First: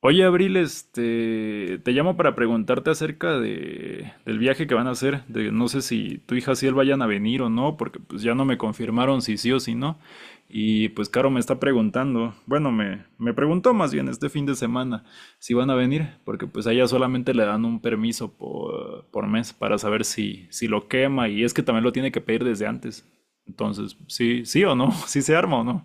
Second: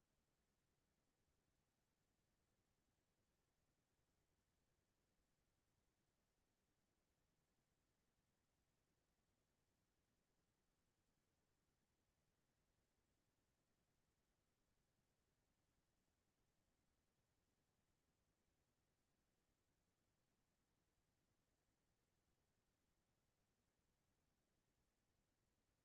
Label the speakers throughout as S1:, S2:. S1: Oye, Abril, te llamo para preguntarte acerca del viaje que van a hacer. De, no sé si tu hija Ciel vayan a venir o no, porque pues ya no me confirmaron si sí o si no. Y pues Caro me está preguntando, bueno, me preguntó más bien este fin de semana si van a venir, porque pues a ella solamente le dan un permiso por mes para saber si lo quema y es que también lo tiene que pedir desde antes. Entonces, sí, sí o no, si se arma o no.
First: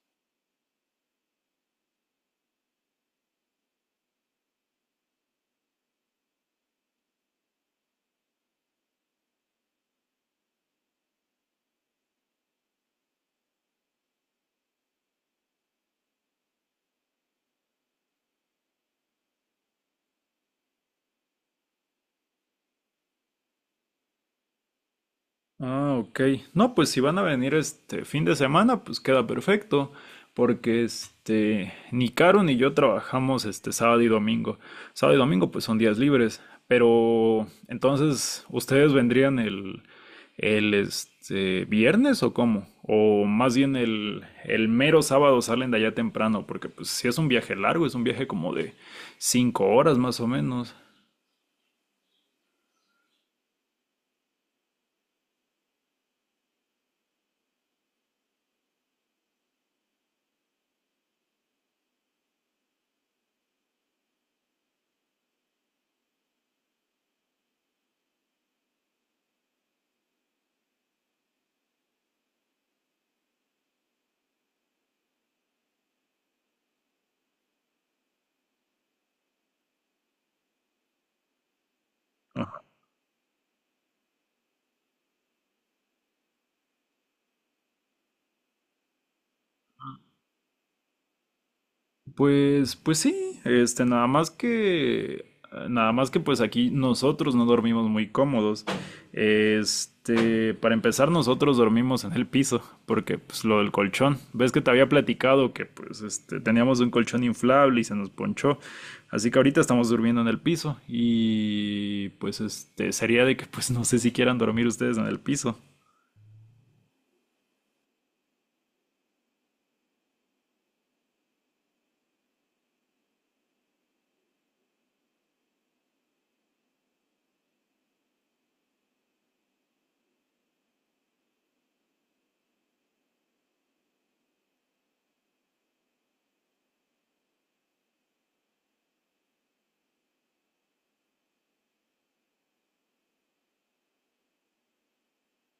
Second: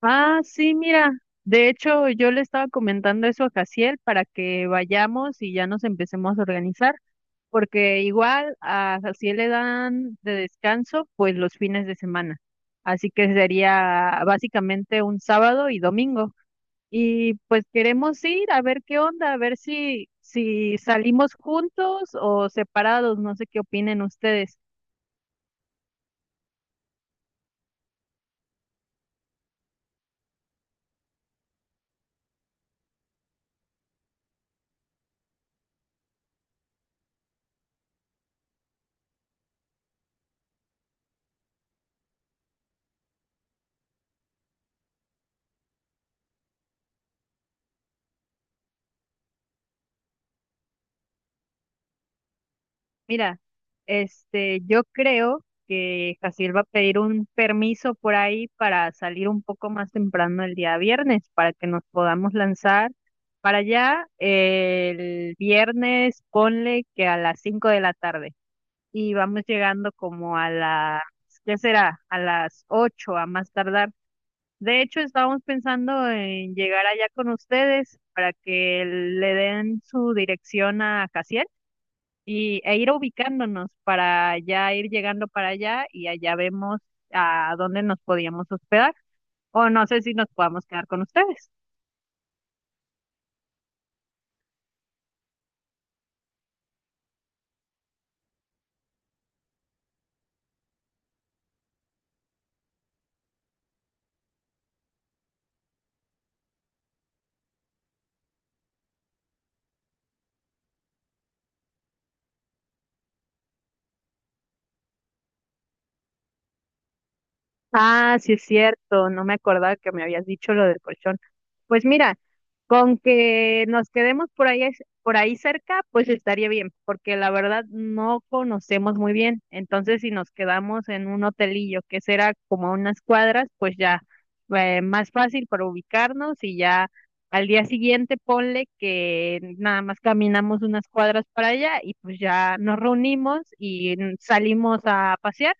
S2: Ah, sí, mira. De hecho, yo le estaba comentando eso a Jaciel para que vayamos y ya nos empecemos a organizar, porque igual a Jaciel le dan de descanso pues los fines de semana. Así que sería básicamente un sábado y domingo. Y pues queremos ir a ver qué onda, a ver si, si salimos juntos o separados, no sé qué opinen ustedes.
S1: Ah, ok. No, pues si van a venir este fin de semana, pues queda perfecto, porque ni Caro ni yo trabajamos este sábado y domingo. Sábado y domingo pues son días libres, pero entonces ustedes vendrían el viernes o cómo? O más bien el mero sábado salen de allá temprano, porque pues si es un viaje largo, es un viaje como de 5 horas más o menos.
S2: Mira, yo creo que Jaciel va a pedir un permiso por ahí para salir un poco más temprano el día viernes, para que nos podamos lanzar para allá el viernes, ponle que a las 5 de la tarde. Y vamos llegando como a las, ¿qué será? A las 8 a más tardar. De hecho, estábamos pensando en llegar allá con ustedes para que le den su dirección a Jaciel y, e ir ubicándonos para ya ir llegando para allá y allá vemos a dónde nos podíamos hospedar. O no sé si nos podamos quedar con ustedes.
S1: Pues sí, nada más que pues aquí nosotros no dormimos muy cómodos. Para empezar nosotros dormimos en el piso, porque pues lo del colchón. Ves que te había platicado que pues teníamos un colchón inflable y se nos ponchó. Así que ahorita estamos durmiendo en el piso y pues sería de que pues no sé si quieran dormir ustedes en el piso.
S2: Ah, sí es cierto, no me acordaba que me habías dicho lo del colchón. Pues mira, con que nos quedemos por ahí, por ahí cerca, pues estaría bien, porque la verdad no conocemos muy bien. Entonces, si nos quedamos en un hotelillo que será como a unas cuadras, pues ya más fácil para ubicarnos y ya al día siguiente ponle que nada más caminamos unas cuadras para allá y pues ya nos reunimos y salimos a pasear.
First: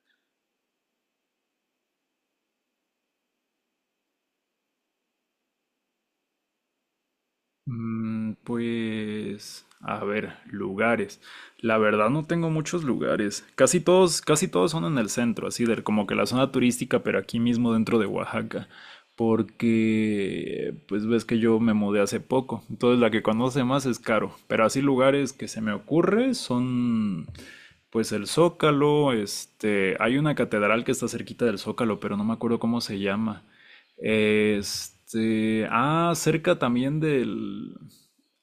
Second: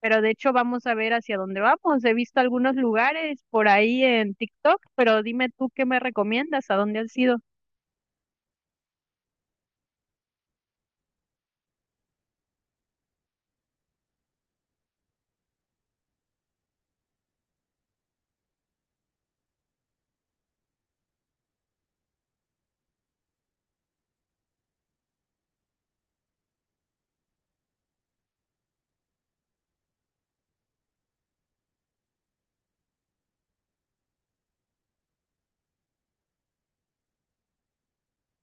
S2: Pero de hecho vamos a ver hacia dónde vamos. He visto algunos lugares por ahí en TikTok, pero dime tú qué me recomiendas, a dónde has ido.
S1: Mm, pues, a ver, lugares. La verdad no tengo muchos lugares. Casi todos son en el centro, así de como que la zona turística, pero aquí mismo dentro de Oaxaca. Porque, pues ves que yo me mudé hace poco. Entonces la que conoce más es Caro. Pero así lugares que se me ocurre son, pues el Zócalo, hay una catedral que está cerquita del Zócalo, pero no me acuerdo cómo se llama. Cerca también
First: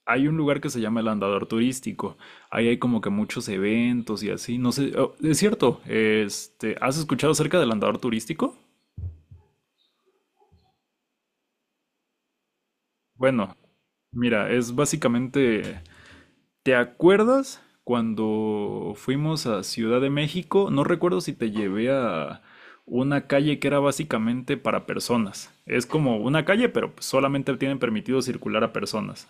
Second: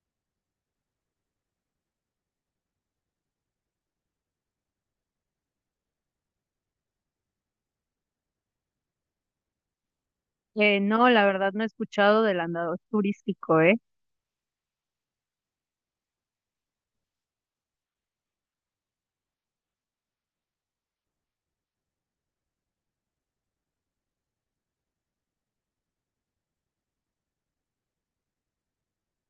S1: Hay un lugar que se llama el Andador Turístico. Ahí hay como que muchos eventos y así. No sé, oh, es cierto. ¿Has escuchado acerca del Andador Turístico?
S2: No, la verdad no he escuchado del andador
S1: Bueno,
S2: turístico, ¿eh?
S1: mira, es básicamente... ¿Te acuerdas cuando fuimos a Ciudad de México? No recuerdo si te llevé a una calle que era básicamente para personas. Es como una calle, pero solamente tienen permitido circular a personas.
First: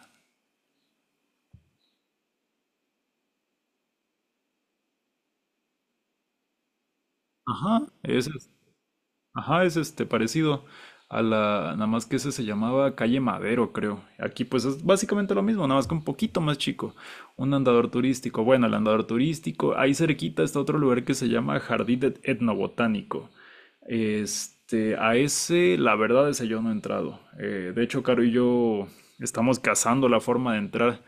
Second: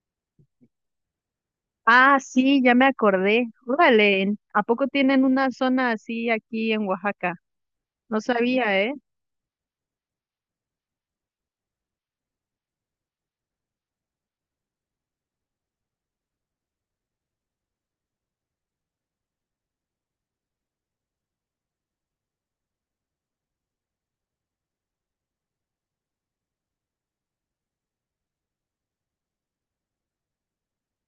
S2: Ah, sí, ya me acordé. Órale, ¿a poco tienen una zona así aquí en Oaxaca?
S1: Ajá,
S2: No
S1: es, es-
S2: sabía, ¿eh?
S1: ajá, es este parecido a la, nada más que ese se llamaba Calle Madero, creo. Aquí pues es básicamente lo mismo, nada más que un poquito más chico. Un andador turístico. Bueno, el andador turístico, ahí cerquita está otro lugar que se llama Etnobotánico. Este, a ese, la verdad, Ese yo no he entrado. De hecho, Caro y yo estamos cazando la forma de entrar.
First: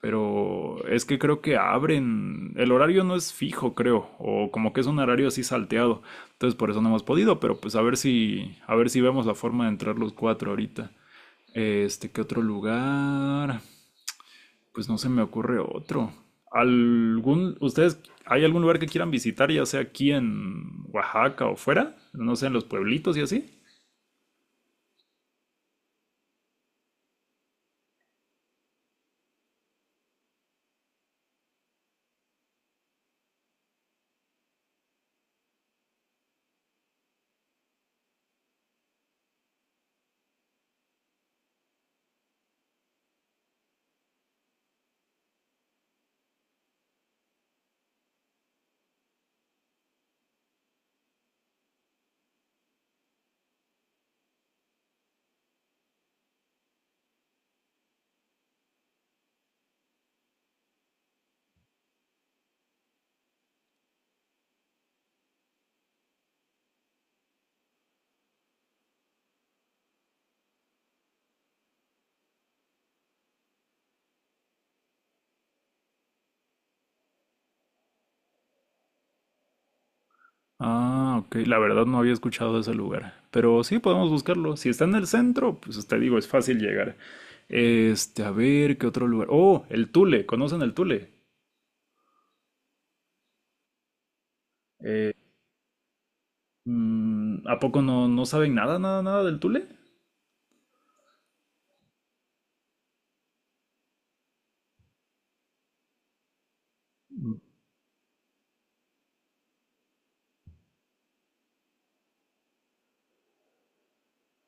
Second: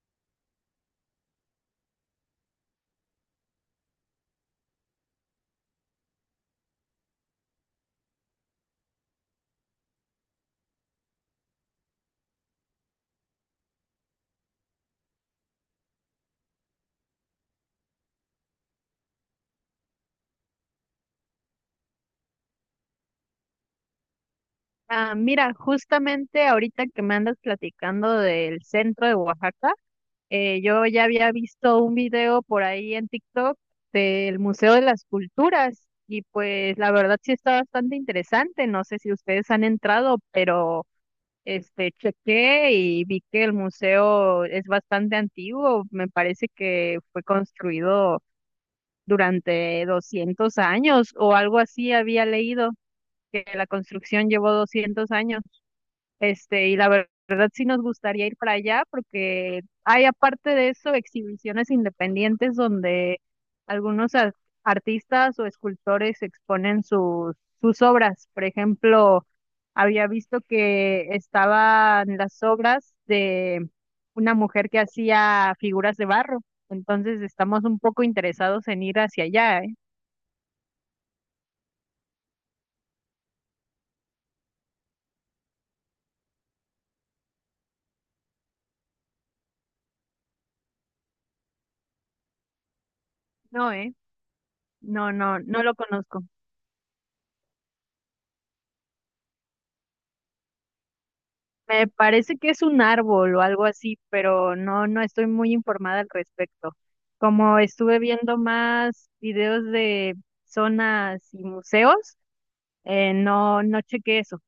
S1: Pero es que creo que abren, el horario no es fijo, creo, o como que es un horario así salteado. Entonces por eso no hemos podido, pero pues a ver si vemos la forma de entrar los cuatro ahorita. ¿Qué otro lugar? Pues no se me ocurre otro. ¿Algún, ustedes, hay algún lugar que quieran visitar, ya sea aquí en Oaxaca o fuera? No sé, en los pueblitos y así.
S2: Ah, mira, justamente ahorita que me andas platicando del centro de Oaxaca, yo ya había visto un video por ahí en TikTok del Museo de las Culturas y pues la verdad sí está bastante interesante. No sé si ustedes han entrado, pero chequé y vi que el museo es bastante antiguo. Me parece que fue construido durante 200 años o algo así había leído que la construcción llevó 200 años. Y la verdad sí nos gustaría ir para allá porque hay aparte de eso exhibiciones independientes donde algunos artistas o escultores exponen sus obras. Por ejemplo, había visto que estaban las obras de una mujer que hacía figuras de barro. Entonces estamos un poco interesados en ir hacia allá, ¿eh?
S1: Ah, ok. La verdad no había escuchado de ese lugar. Pero sí podemos buscarlo. Si está en el centro, pues te digo, es fácil llegar. A ver, ¿qué otro lugar? Oh, el Tule. ¿Conocen el Tule?
S2: No, ¿eh? No,
S1: Eh,
S2: no, no lo conozco.
S1: mm, ¿a poco no saben nada del Tule?
S2: Me parece que es un árbol o algo así, pero no estoy muy informada al respecto. Como estuve viendo más videos de zonas y museos, no chequé eso.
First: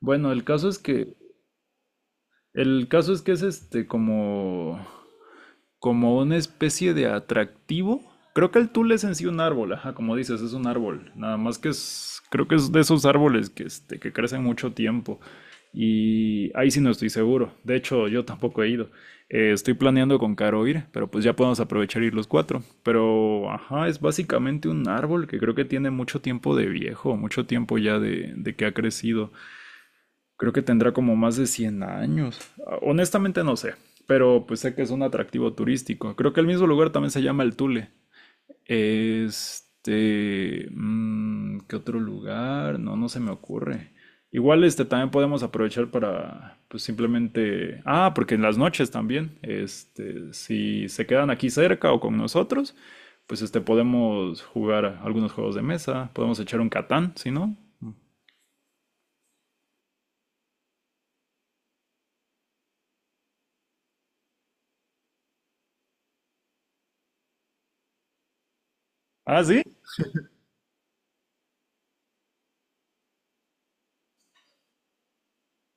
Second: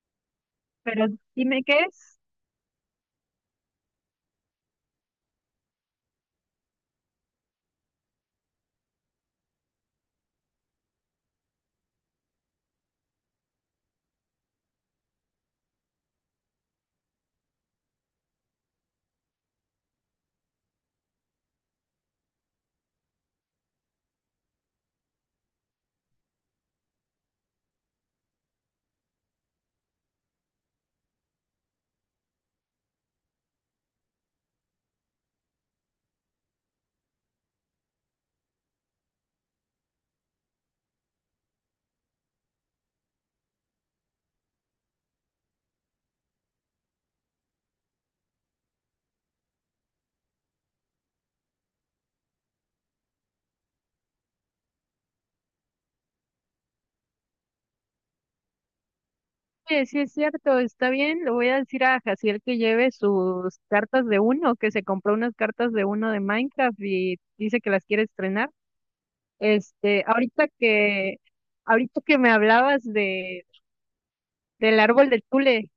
S1: Bueno, el caso es
S2: Pero
S1: que.
S2: dime qué es.
S1: El caso es que es como una especie de atractivo. Creo que el tul es en sí un árbol, ajá, como dices, es un árbol. Nada más que es, Creo que es de esos árboles que, que crecen mucho tiempo. Y ahí sí no estoy seguro. De hecho, yo tampoco he ido. Estoy planeando con Caro ir, pero pues ya podemos aprovechar ir los cuatro. Pero, ajá, es básicamente un árbol que creo que tiene mucho tiempo de viejo, mucho tiempo ya de que ha crecido. Creo que tendrá como más de 100 años. Ah, honestamente no sé, pero pues sé que es un atractivo turístico. Creo que el mismo lugar también se llama el Tule. ¿Qué otro lugar? No, no se me ocurre. Igual este también podemos aprovechar para pues simplemente, ah, porque en las noches también, si se quedan aquí cerca o con nosotros, pues podemos jugar algunos juegos de mesa, podemos echar un Catán, si no.
S2: Oye, sí es cierto, está bien. Le voy a decir a Jaciel que lleve sus cartas de uno, que se compró unas cartas de uno de Minecraft y dice que las quiere estrenar.
S1: Ah, sí.
S2: Este, ahorita que, ahorita que me hablabas del árbol de Tule.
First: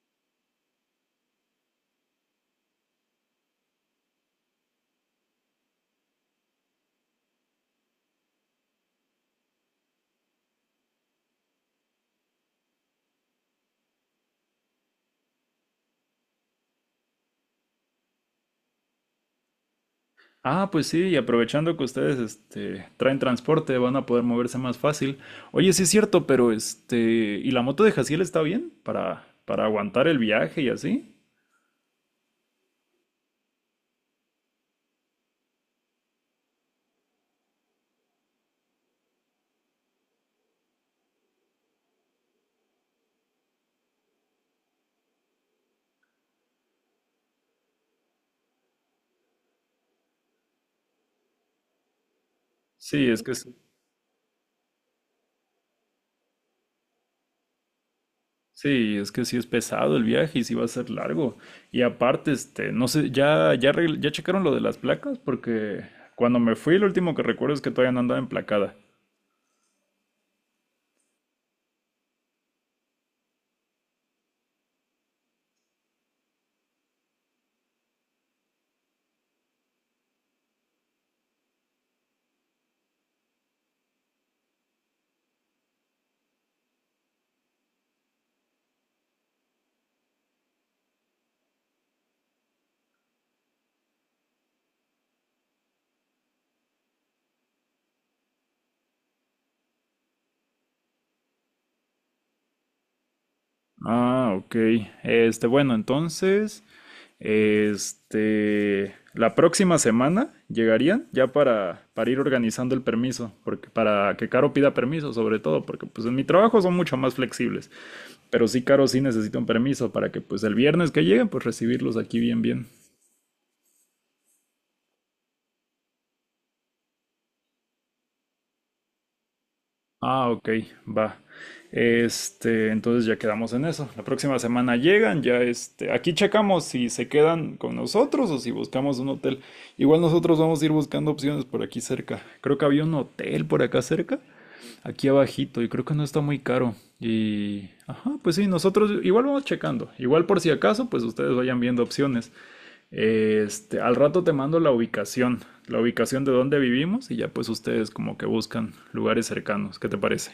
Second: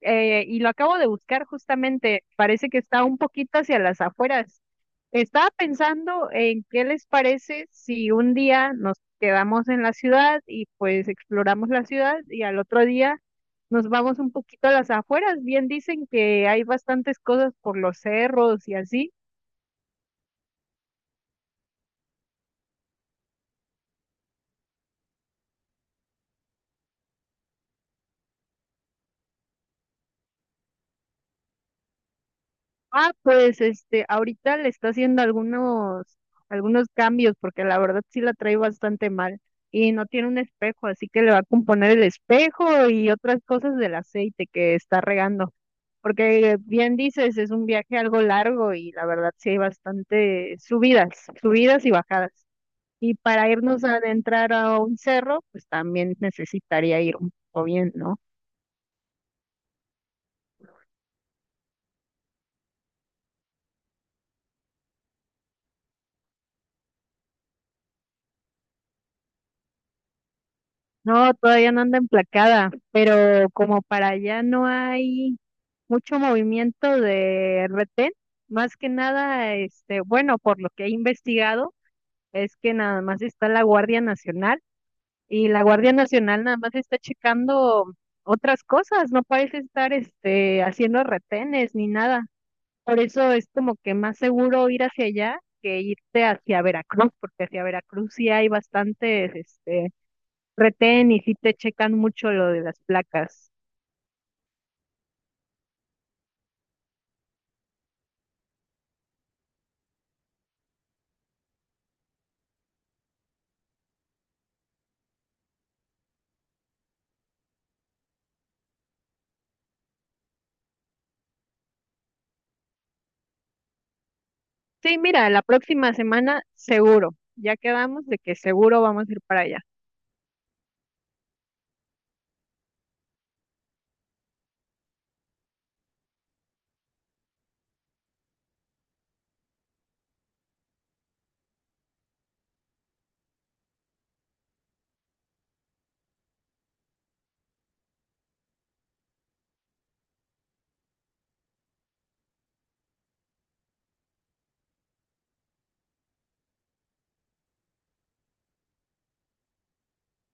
S2: Y lo acabo de buscar justamente, parece que está un poquito hacia las afueras. Estaba pensando en qué les parece si un día nos quedamos en la ciudad y pues exploramos la ciudad y al otro día nos vamos un poquito a las afueras. Bien dicen que hay bastantes cosas por los cerros y así.
S1: Ah, pues sí, y aprovechando que ustedes traen transporte, van a poder moverse más fácil. Oye, sí es cierto, pero ¿y la moto de Jaciel está bien para aguantar el viaje y así?
S2: Ah, pues ahorita le está haciendo algunos cambios, porque la verdad sí la trae bastante mal. Y no tiene un espejo, así que le va a componer el espejo y otras cosas del aceite que está regando. Porque bien dices, es un viaje algo largo y la verdad sí hay bastante subidas, subidas y bajadas.
S1: Sí,
S2: Y para irnos a adentrar a un cerro, pues también necesitaría ir un poco bien, ¿no?
S1: es que sí es pesado el viaje y sí va a ser largo. Y aparte, no sé, ya checaron lo de las placas, porque cuando me fui, lo último que recuerdo es que todavía no andaba emplacada.
S2: No, todavía no anda emplacada, pero como para allá no hay mucho movimiento de retén. Más que nada, bueno, por lo que he investigado, es que nada más está la Guardia Nacional y la Guardia Nacional nada más está checando otras cosas, no parece estar haciendo retenes ni nada. Por eso es como que más seguro ir hacia allá que irte hacia Veracruz, porque hacia Veracruz sí hay bastantes retén y sí te checan mucho lo de las placas.
S1: Ah, ok. Entonces, la próxima semana llegarían ya para ir organizando el permiso, porque para que Caro pida permiso, sobre todo, porque pues en mi trabajo son mucho más flexibles, pero sí, Caro sí necesita un permiso para que pues el viernes que lleguen, pues recibirlos aquí bien.
S2: Sí, mira, la próxima semana seguro. Ya quedamos de que seguro vamos a ir para allá.
S1: Ah, ok, va. Entonces ya quedamos en eso. La próxima semana llegan, ya aquí checamos si se quedan con nosotros o si buscamos un hotel. Igual nosotros vamos a ir buscando opciones por aquí cerca. Creo que había un hotel por acá cerca aquí abajito y creo que no está muy caro. Y, ajá, pues sí, nosotros igual vamos checando. Igual por si acaso, pues ustedes vayan viendo opciones. Al rato te mando la ubicación de donde vivimos y ya pues ustedes como que buscan lugares cercanos. ¿Qué te parece?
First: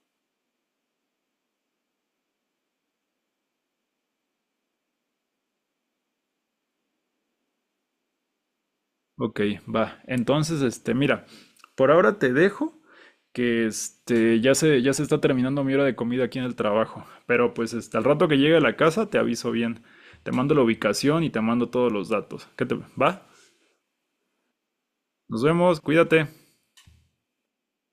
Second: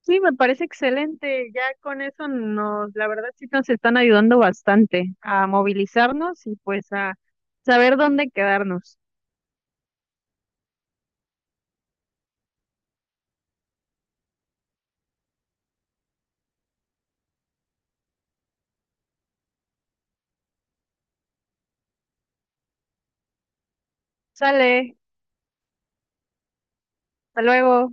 S2: Sí, me parece excelente. Ya con eso nos, la verdad sí nos están ayudando bastante a movilizarnos y pues a saber dónde quedarnos.
S1: Ok, va. Entonces, mira, por ahora te dejo, que ya se está terminando mi hora de comida aquí en el trabajo. Pero pues al rato que llegue a la casa te aviso bien. Te mando la ubicación y te mando todos los datos. ¿Qué te va?
S2: Sale,
S1: Nos vemos, cuídate.
S2: hasta luego.